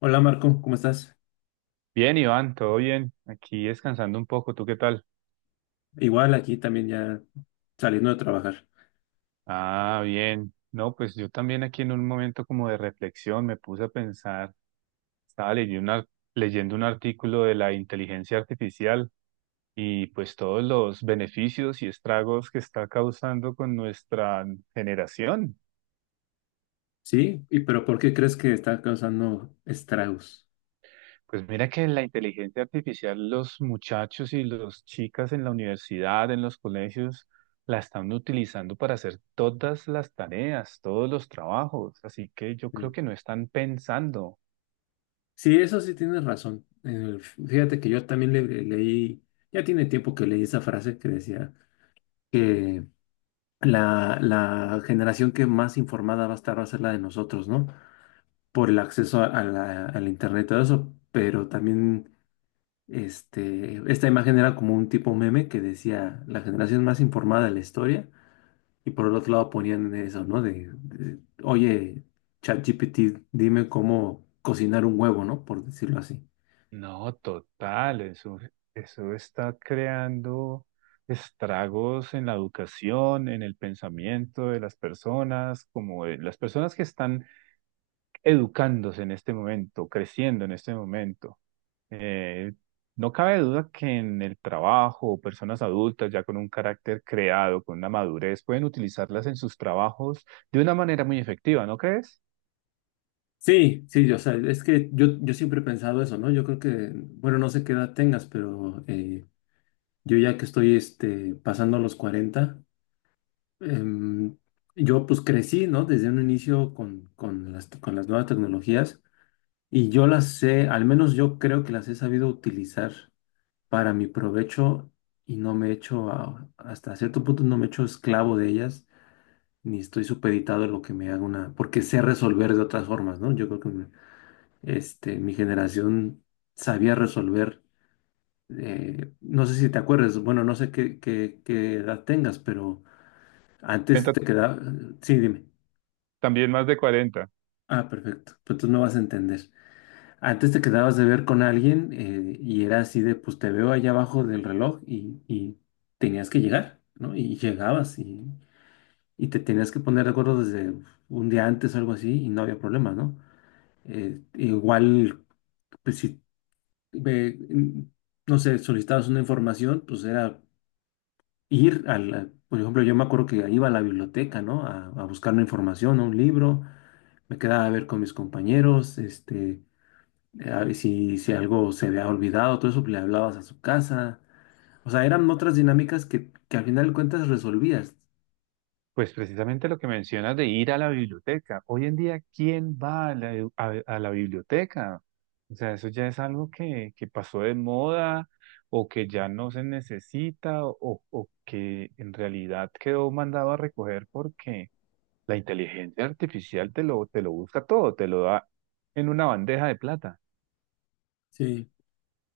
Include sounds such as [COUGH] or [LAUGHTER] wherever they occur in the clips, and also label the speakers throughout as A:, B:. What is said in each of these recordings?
A: Hola Marco, ¿cómo estás?
B: Bien, Iván, todo bien. Aquí descansando un poco, ¿tú qué tal?
A: Igual aquí también ya saliendo de trabajar.
B: Ah, bien. No, pues yo también aquí en un momento como de reflexión me puse a pensar, estaba leyendo un artículo de la inteligencia artificial y pues todos los beneficios y estragos que está causando con nuestra generación.
A: Sí, ¿pero ¿por qué crees que está causando estragos?
B: Pues mira que la inteligencia artificial, los muchachos y las chicas en la universidad, en los colegios, la están utilizando para hacer todas las tareas, todos los trabajos. Así que yo creo
A: Sí,
B: que no están pensando.
A: sí, eso sí tienes razón. Fíjate que yo también leí, ya tiene tiempo que leí esa frase que decía que la generación que más informada va a estar va a ser la de nosotros, ¿no? Por el acceso a al internet y todo eso, pero también esta imagen era como un tipo meme que decía la generación más informada de la historia. Y por el otro lado ponían eso, ¿no? Oye, ChatGPT, dime cómo cocinar un huevo, ¿no? Por decirlo así.
B: No, total, eso está creando estragos en la educación, en el pensamiento de las personas, como de las personas que están educándose en este momento, creciendo en este momento. Eh, no cabe duda que en el trabajo, personas adultas ya con un carácter creado, con una madurez, pueden utilizarlas en sus trabajos de una manera muy efectiva, ¿no crees?
A: Sí, sí, o sea, es que yo siempre he pensado eso, ¿no? Yo creo que, bueno, no sé qué edad tengas, pero yo ya que estoy pasando los 40 em, yo pues crecí, ¿no? Desde un inicio con con las nuevas tecnologías y yo las sé, al menos yo creo que las he sabido utilizar para mi provecho y no me he hecho, hasta cierto punto no me he hecho esclavo de ellas, ni estoy supeditado a lo que me haga una, porque sé resolver de otras formas, ¿no? Yo creo que mi generación sabía resolver. No sé si te acuerdas, bueno, no sé qué edad tengas, pero antes
B: 40,
A: te quedaba, sí, dime.
B: también más de 40.
A: Ah, perfecto, pues tú me vas a entender. Antes te quedabas de ver con alguien, y era así de, pues te veo allá abajo del reloj y tenías que llegar, ¿no? Y llegabas y te tenías que poner de acuerdo desde un día antes o algo así y no había problema, ¿no? Igual, pues si, eh, n- no sé, solicitabas una información, pues era ir a la, por ejemplo, yo me acuerdo que iba a la biblioteca, ¿no? A buscar una información, a un libro, me quedaba a ver con mis compañeros, si, si algo se había olvidado, todo eso, pues, le hablabas a su casa. O sea, eran otras dinámicas que al final de cuentas resolvías.
B: Pues precisamente lo que mencionas de ir a la biblioteca. Hoy en día, ¿quién va a la biblioteca? O sea, eso ya es algo que pasó de moda o que ya no se necesita o que en realidad quedó mandado a recoger porque la inteligencia artificial te lo busca todo, te lo da en una bandeja de plata.
A: Sí,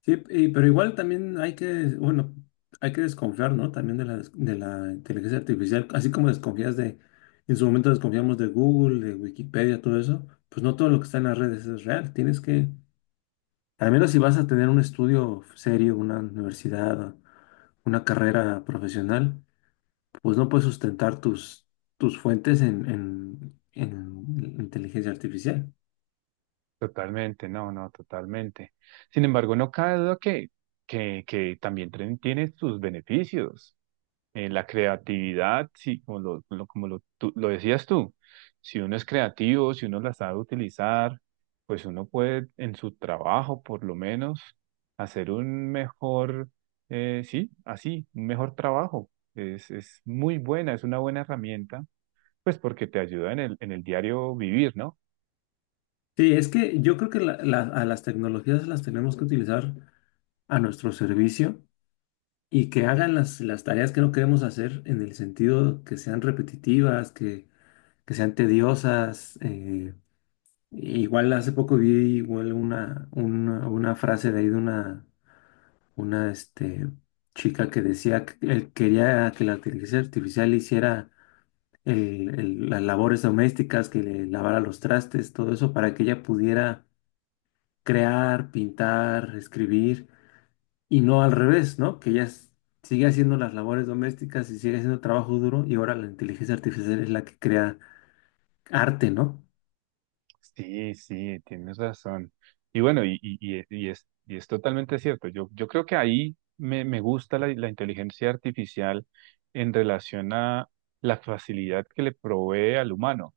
A: sí, y- pero igual también hay que, bueno, hay que desconfiar, ¿no? También de la inteligencia artificial, así como desconfías de, en su momento desconfiamos de Google, de Wikipedia, todo eso, pues no todo lo que está en las redes es real. Tienes que, al menos si vas a tener un estudio serio, una universidad, una carrera profesional, pues no puedes sustentar tus fuentes en inteligencia artificial.
B: Totalmente, totalmente. Sin embargo, no cabe duda que también tiene sus beneficios. En la creatividad, sí, como lo- como lo, tú- lo decías tú, si uno es creativo, si uno la sabe utilizar, pues uno puede en su trabajo, por lo menos, hacer un un mejor trabajo. Es muy buena, es una buena herramienta. Pues porque te ayuda en el diario vivir, ¿no?
A: Sí, es que yo creo que a las tecnologías las tenemos que utilizar a nuestro servicio y que hagan las tareas que no queremos hacer en el sentido que sean repetitivas, que sean tediosas. Igual hace poco vi igual una frase de ahí de una chica que decía que él quería que la inteligencia artificial hiciera las labores domésticas, que le lavara los trastes, todo eso, para que ella pudiera crear, pintar, escribir, y no al revés, ¿no? Que sigue haciendo las labores domésticas y sigue haciendo trabajo duro, y ahora la inteligencia artificial es la que crea arte, ¿no?
B: Sí, sí, tienes razón. Y bueno, y es totalmente cierto. Yo creo que ahí me gusta la inteligencia artificial en relación a la facilidad que le provee al humano.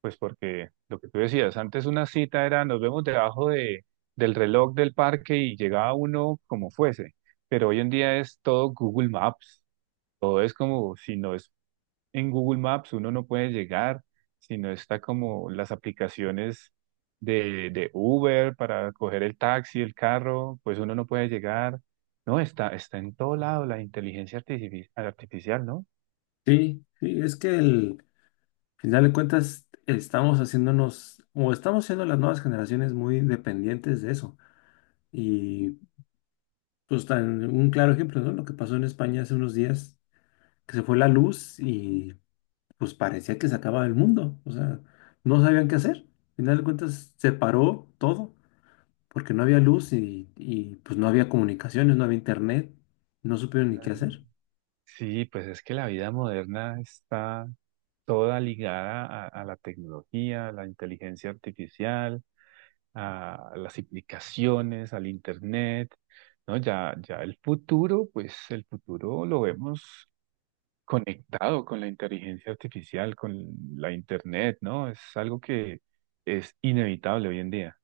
B: Pues porque lo que tú decías, antes una cita era nos vemos debajo de, del reloj del parque y llegaba uno como fuese. Pero hoy en día es todo Google Maps. Todo es como si no es en Google Maps uno no puede llegar, sino está como las aplicaciones de Uber para coger el taxi, el carro, pues uno no puede llegar. No, está en todo lado la inteligencia artificial, ¿no?
A: Sí, sí, es que el al final de cuentas estamos haciéndonos, o estamos siendo las nuevas generaciones muy dependientes de eso. Y pues tan un claro ejemplo, ¿no? Lo que pasó en España hace unos días, que se fue la luz y pues parecía que se acababa el mundo. O sea, no sabían qué hacer. Al final de cuentas, se paró todo, porque no había luz pues no había comunicaciones, no había internet, no supieron ni qué
B: Ah.
A: hacer.
B: Sí, pues es que la vida moderna está toda ligada a la tecnología, a la inteligencia artificial, a las aplicaciones, al internet, ¿no? Ya el futuro, pues el futuro lo vemos conectado con la inteligencia artificial, con la internet, ¿no? Es algo que es inevitable hoy en día.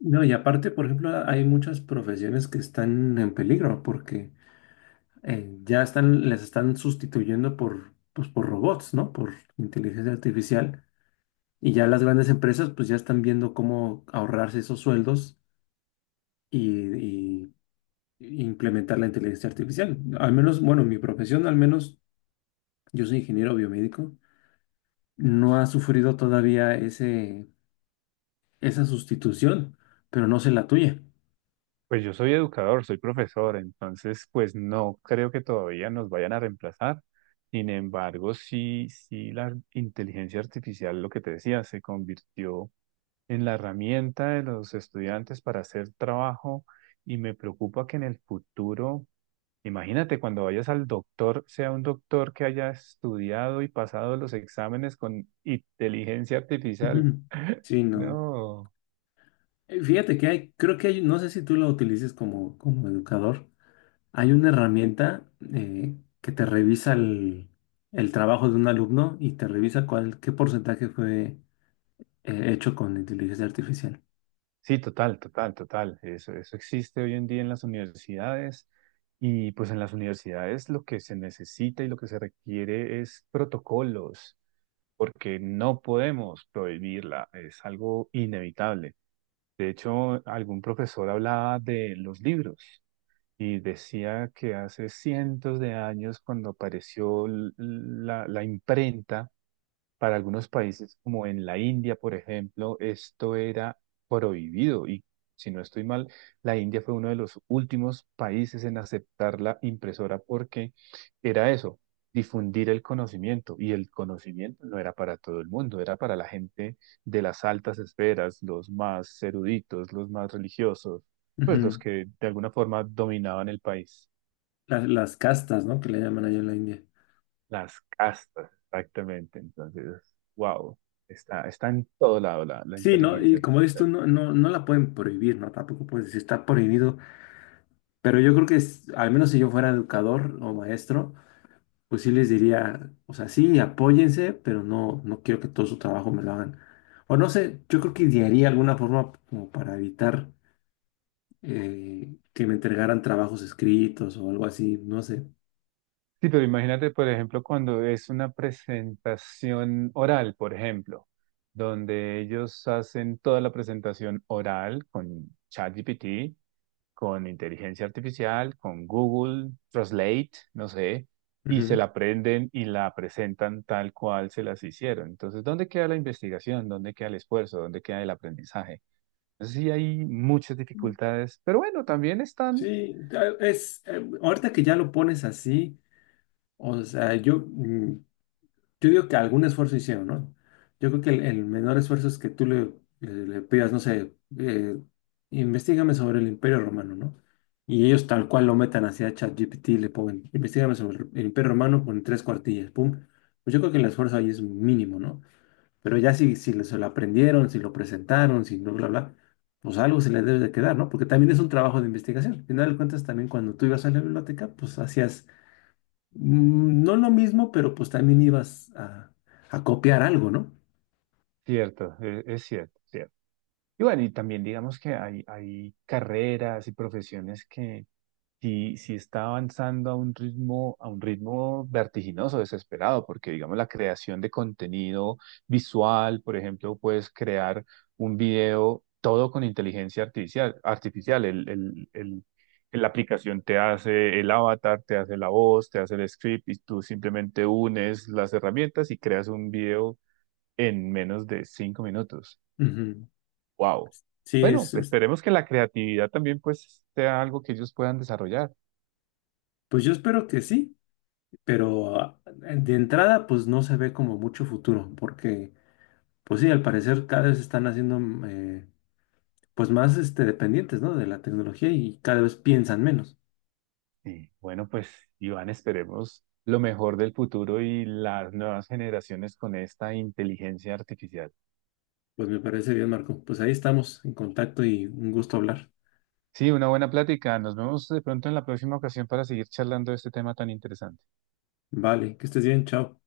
A: No, y aparte, por ejemplo, hay muchas profesiones que están en peligro porque ya están, les están sustituyendo por, pues, por robots, ¿no? Por inteligencia artificial. Y ya las grandes empresas pues ya están viendo cómo ahorrarse esos sueldos y implementar la inteligencia artificial. Al menos, bueno, mi profesión, al menos yo soy ingeniero biomédico, no ha sufrido todavía esa sustitución, pero no sé la tuya.
B: Pues yo soy educador, soy profesor, entonces pues no creo que todavía nos vayan a reemplazar. Sin embargo, sí la inteligencia artificial, lo que te decía, se convirtió en la herramienta de los estudiantes para hacer trabajo y me preocupa que en el futuro. Imagínate cuando vayas al doctor, sea un doctor que haya estudiado y pasado los exámenes con inteligencia
A: [LAUGHS]
B: artificial.
A: Ujú. Sí, no.
B: No.
A: Fíjate que hay, creo que hay, no sé si tú lo utilices como, como educador, hay una herramienta que te revisa el trabajo de un alumno y te revisa cuál, qué porcentaje fue hecho con inteligencia artificial.
B: Sí, total, total, total. Eso existe hoy en día en las universidades. Y pues en las universidades lo que se necesita y lo que se requiere es protocolos, porque no podemos prohibirla, es algo inevitable. De hecho, algún profesor hablaba de los libros. Y decía que hace cientos de años, cuando apareció la imprenta, para algunos países, como en la India, por ejemplo, esto era prohibido y, si no estoy mal, la India fue uno de los últimos países en aceptar la impresora porque era eso, difundir el conocimiento y el conocimiento no era para todo el mundo, era para la gente de las altas esferas, los más eruditos, los más religiosos, pues los
A: Ujú.
B: que de alguna forma dominaban el país.
A: Las castas, ¿no? Que le llaman allá en la India.
B: Las castas, exactamente. Entonces, wow, está en todo lado la
A: Sí, ¿no? Y
B: inteligencia
A: como dices tú,
B: artificial.
A: no, no, no la pueden prohibir, ¿no? Tampoco puedes decir está prohibido, pero yo creo que es- al menos si yo fuera educador o maestro, pues sí les diría, o sea, sí, apóyense, pero no, no quiero que todo su trabajo me lo hagan. O no sé, yo creo que idearía alguna forma como para evitar que me entregaran trabajos escritos o algo así, no sé.
B: Sí, pero imagínate, por ejemplo, cuando es una presentación oral, por ejemplo, donde ellos hacen toda la presentación oral con ChatGPT, con inteligencia artificial, con Google Translate, no sé, y se
A: Ujú.
B: la aprenden y la presentan tal cual se las hicieron. Entonces, ¿dónde queda la investigación? ¿Dónde queda el esfuerzo? ¿Dónde queda el aprendizaje? Sí hay muchas dificultades, pero bueno, también están.
A: Sí, ahorita que ya lo pones así, o sea, yo, yo digo que algún esfuerzo hicieron, ¿no? Yo creo que el menor esfuerzo es que tú le pidas, no sé, investígame sobre el Imperio Romano, ¿no? Y ellos tal cual lo metan hacia ChatGPT, le ponen, investígame sobre el Imperio Romano con 3 cuartillas, pum. Pues yo creo que el esfuerzo ahí es mínimo, ¿no? Pero ya si, se lo aprendieron, si lo presentaron, si no, bla, bla, pues algo se les debe de quedar, ¿no? Porque también es un trabajo de investigación. Al final de cuentas, también cuando tú ibas a la biblioteca, pues hacías, mm, no lo mismo, pero pues también ibas a copiar algo, ¿no?
B: Cierto, cierto, cierto. Y bueno, y también digamos que hay carreras y profesiones que, si está avanzando a un ritmo vertiginoso, desesperado, porque digamos la creación de contenido visual, por ejemplo, puedes crear un video todo con inteligencia artificial. La aplicación te hace el avatar, te hace la voz, te hace el script y tú simplemente unes las herramientas y creas un video en menos de 5 minutos.
A: Ujú.
B: ¡Wow!
A: Sí,
B: Bueno,
A: es-
B: esperemos que la creatividad también pues sea algo que ellos puedan desarrollar.
A: pues yo espero que sí, pero de entrada pues no se ve como mucho futuro, porque pues sí, al parecer cada vez están haciendo pues más dependientes, ¿no? De la tecnología y cada vez piensan menos.
B: Sí, bueno, pues Iván, esperemos lo mejor del futuro y las nuevas generaciones con esta inteligencia artificial.
A: Pues me parece bien, Marco. Pues ahí estamos en contacto y un gusto hablar.
B: Sí, una buena plática. Nos vemos de pronto en la próxima ocasión para seguir charlando de este tema tan interesante.
A: Vale, que estés bien, chao.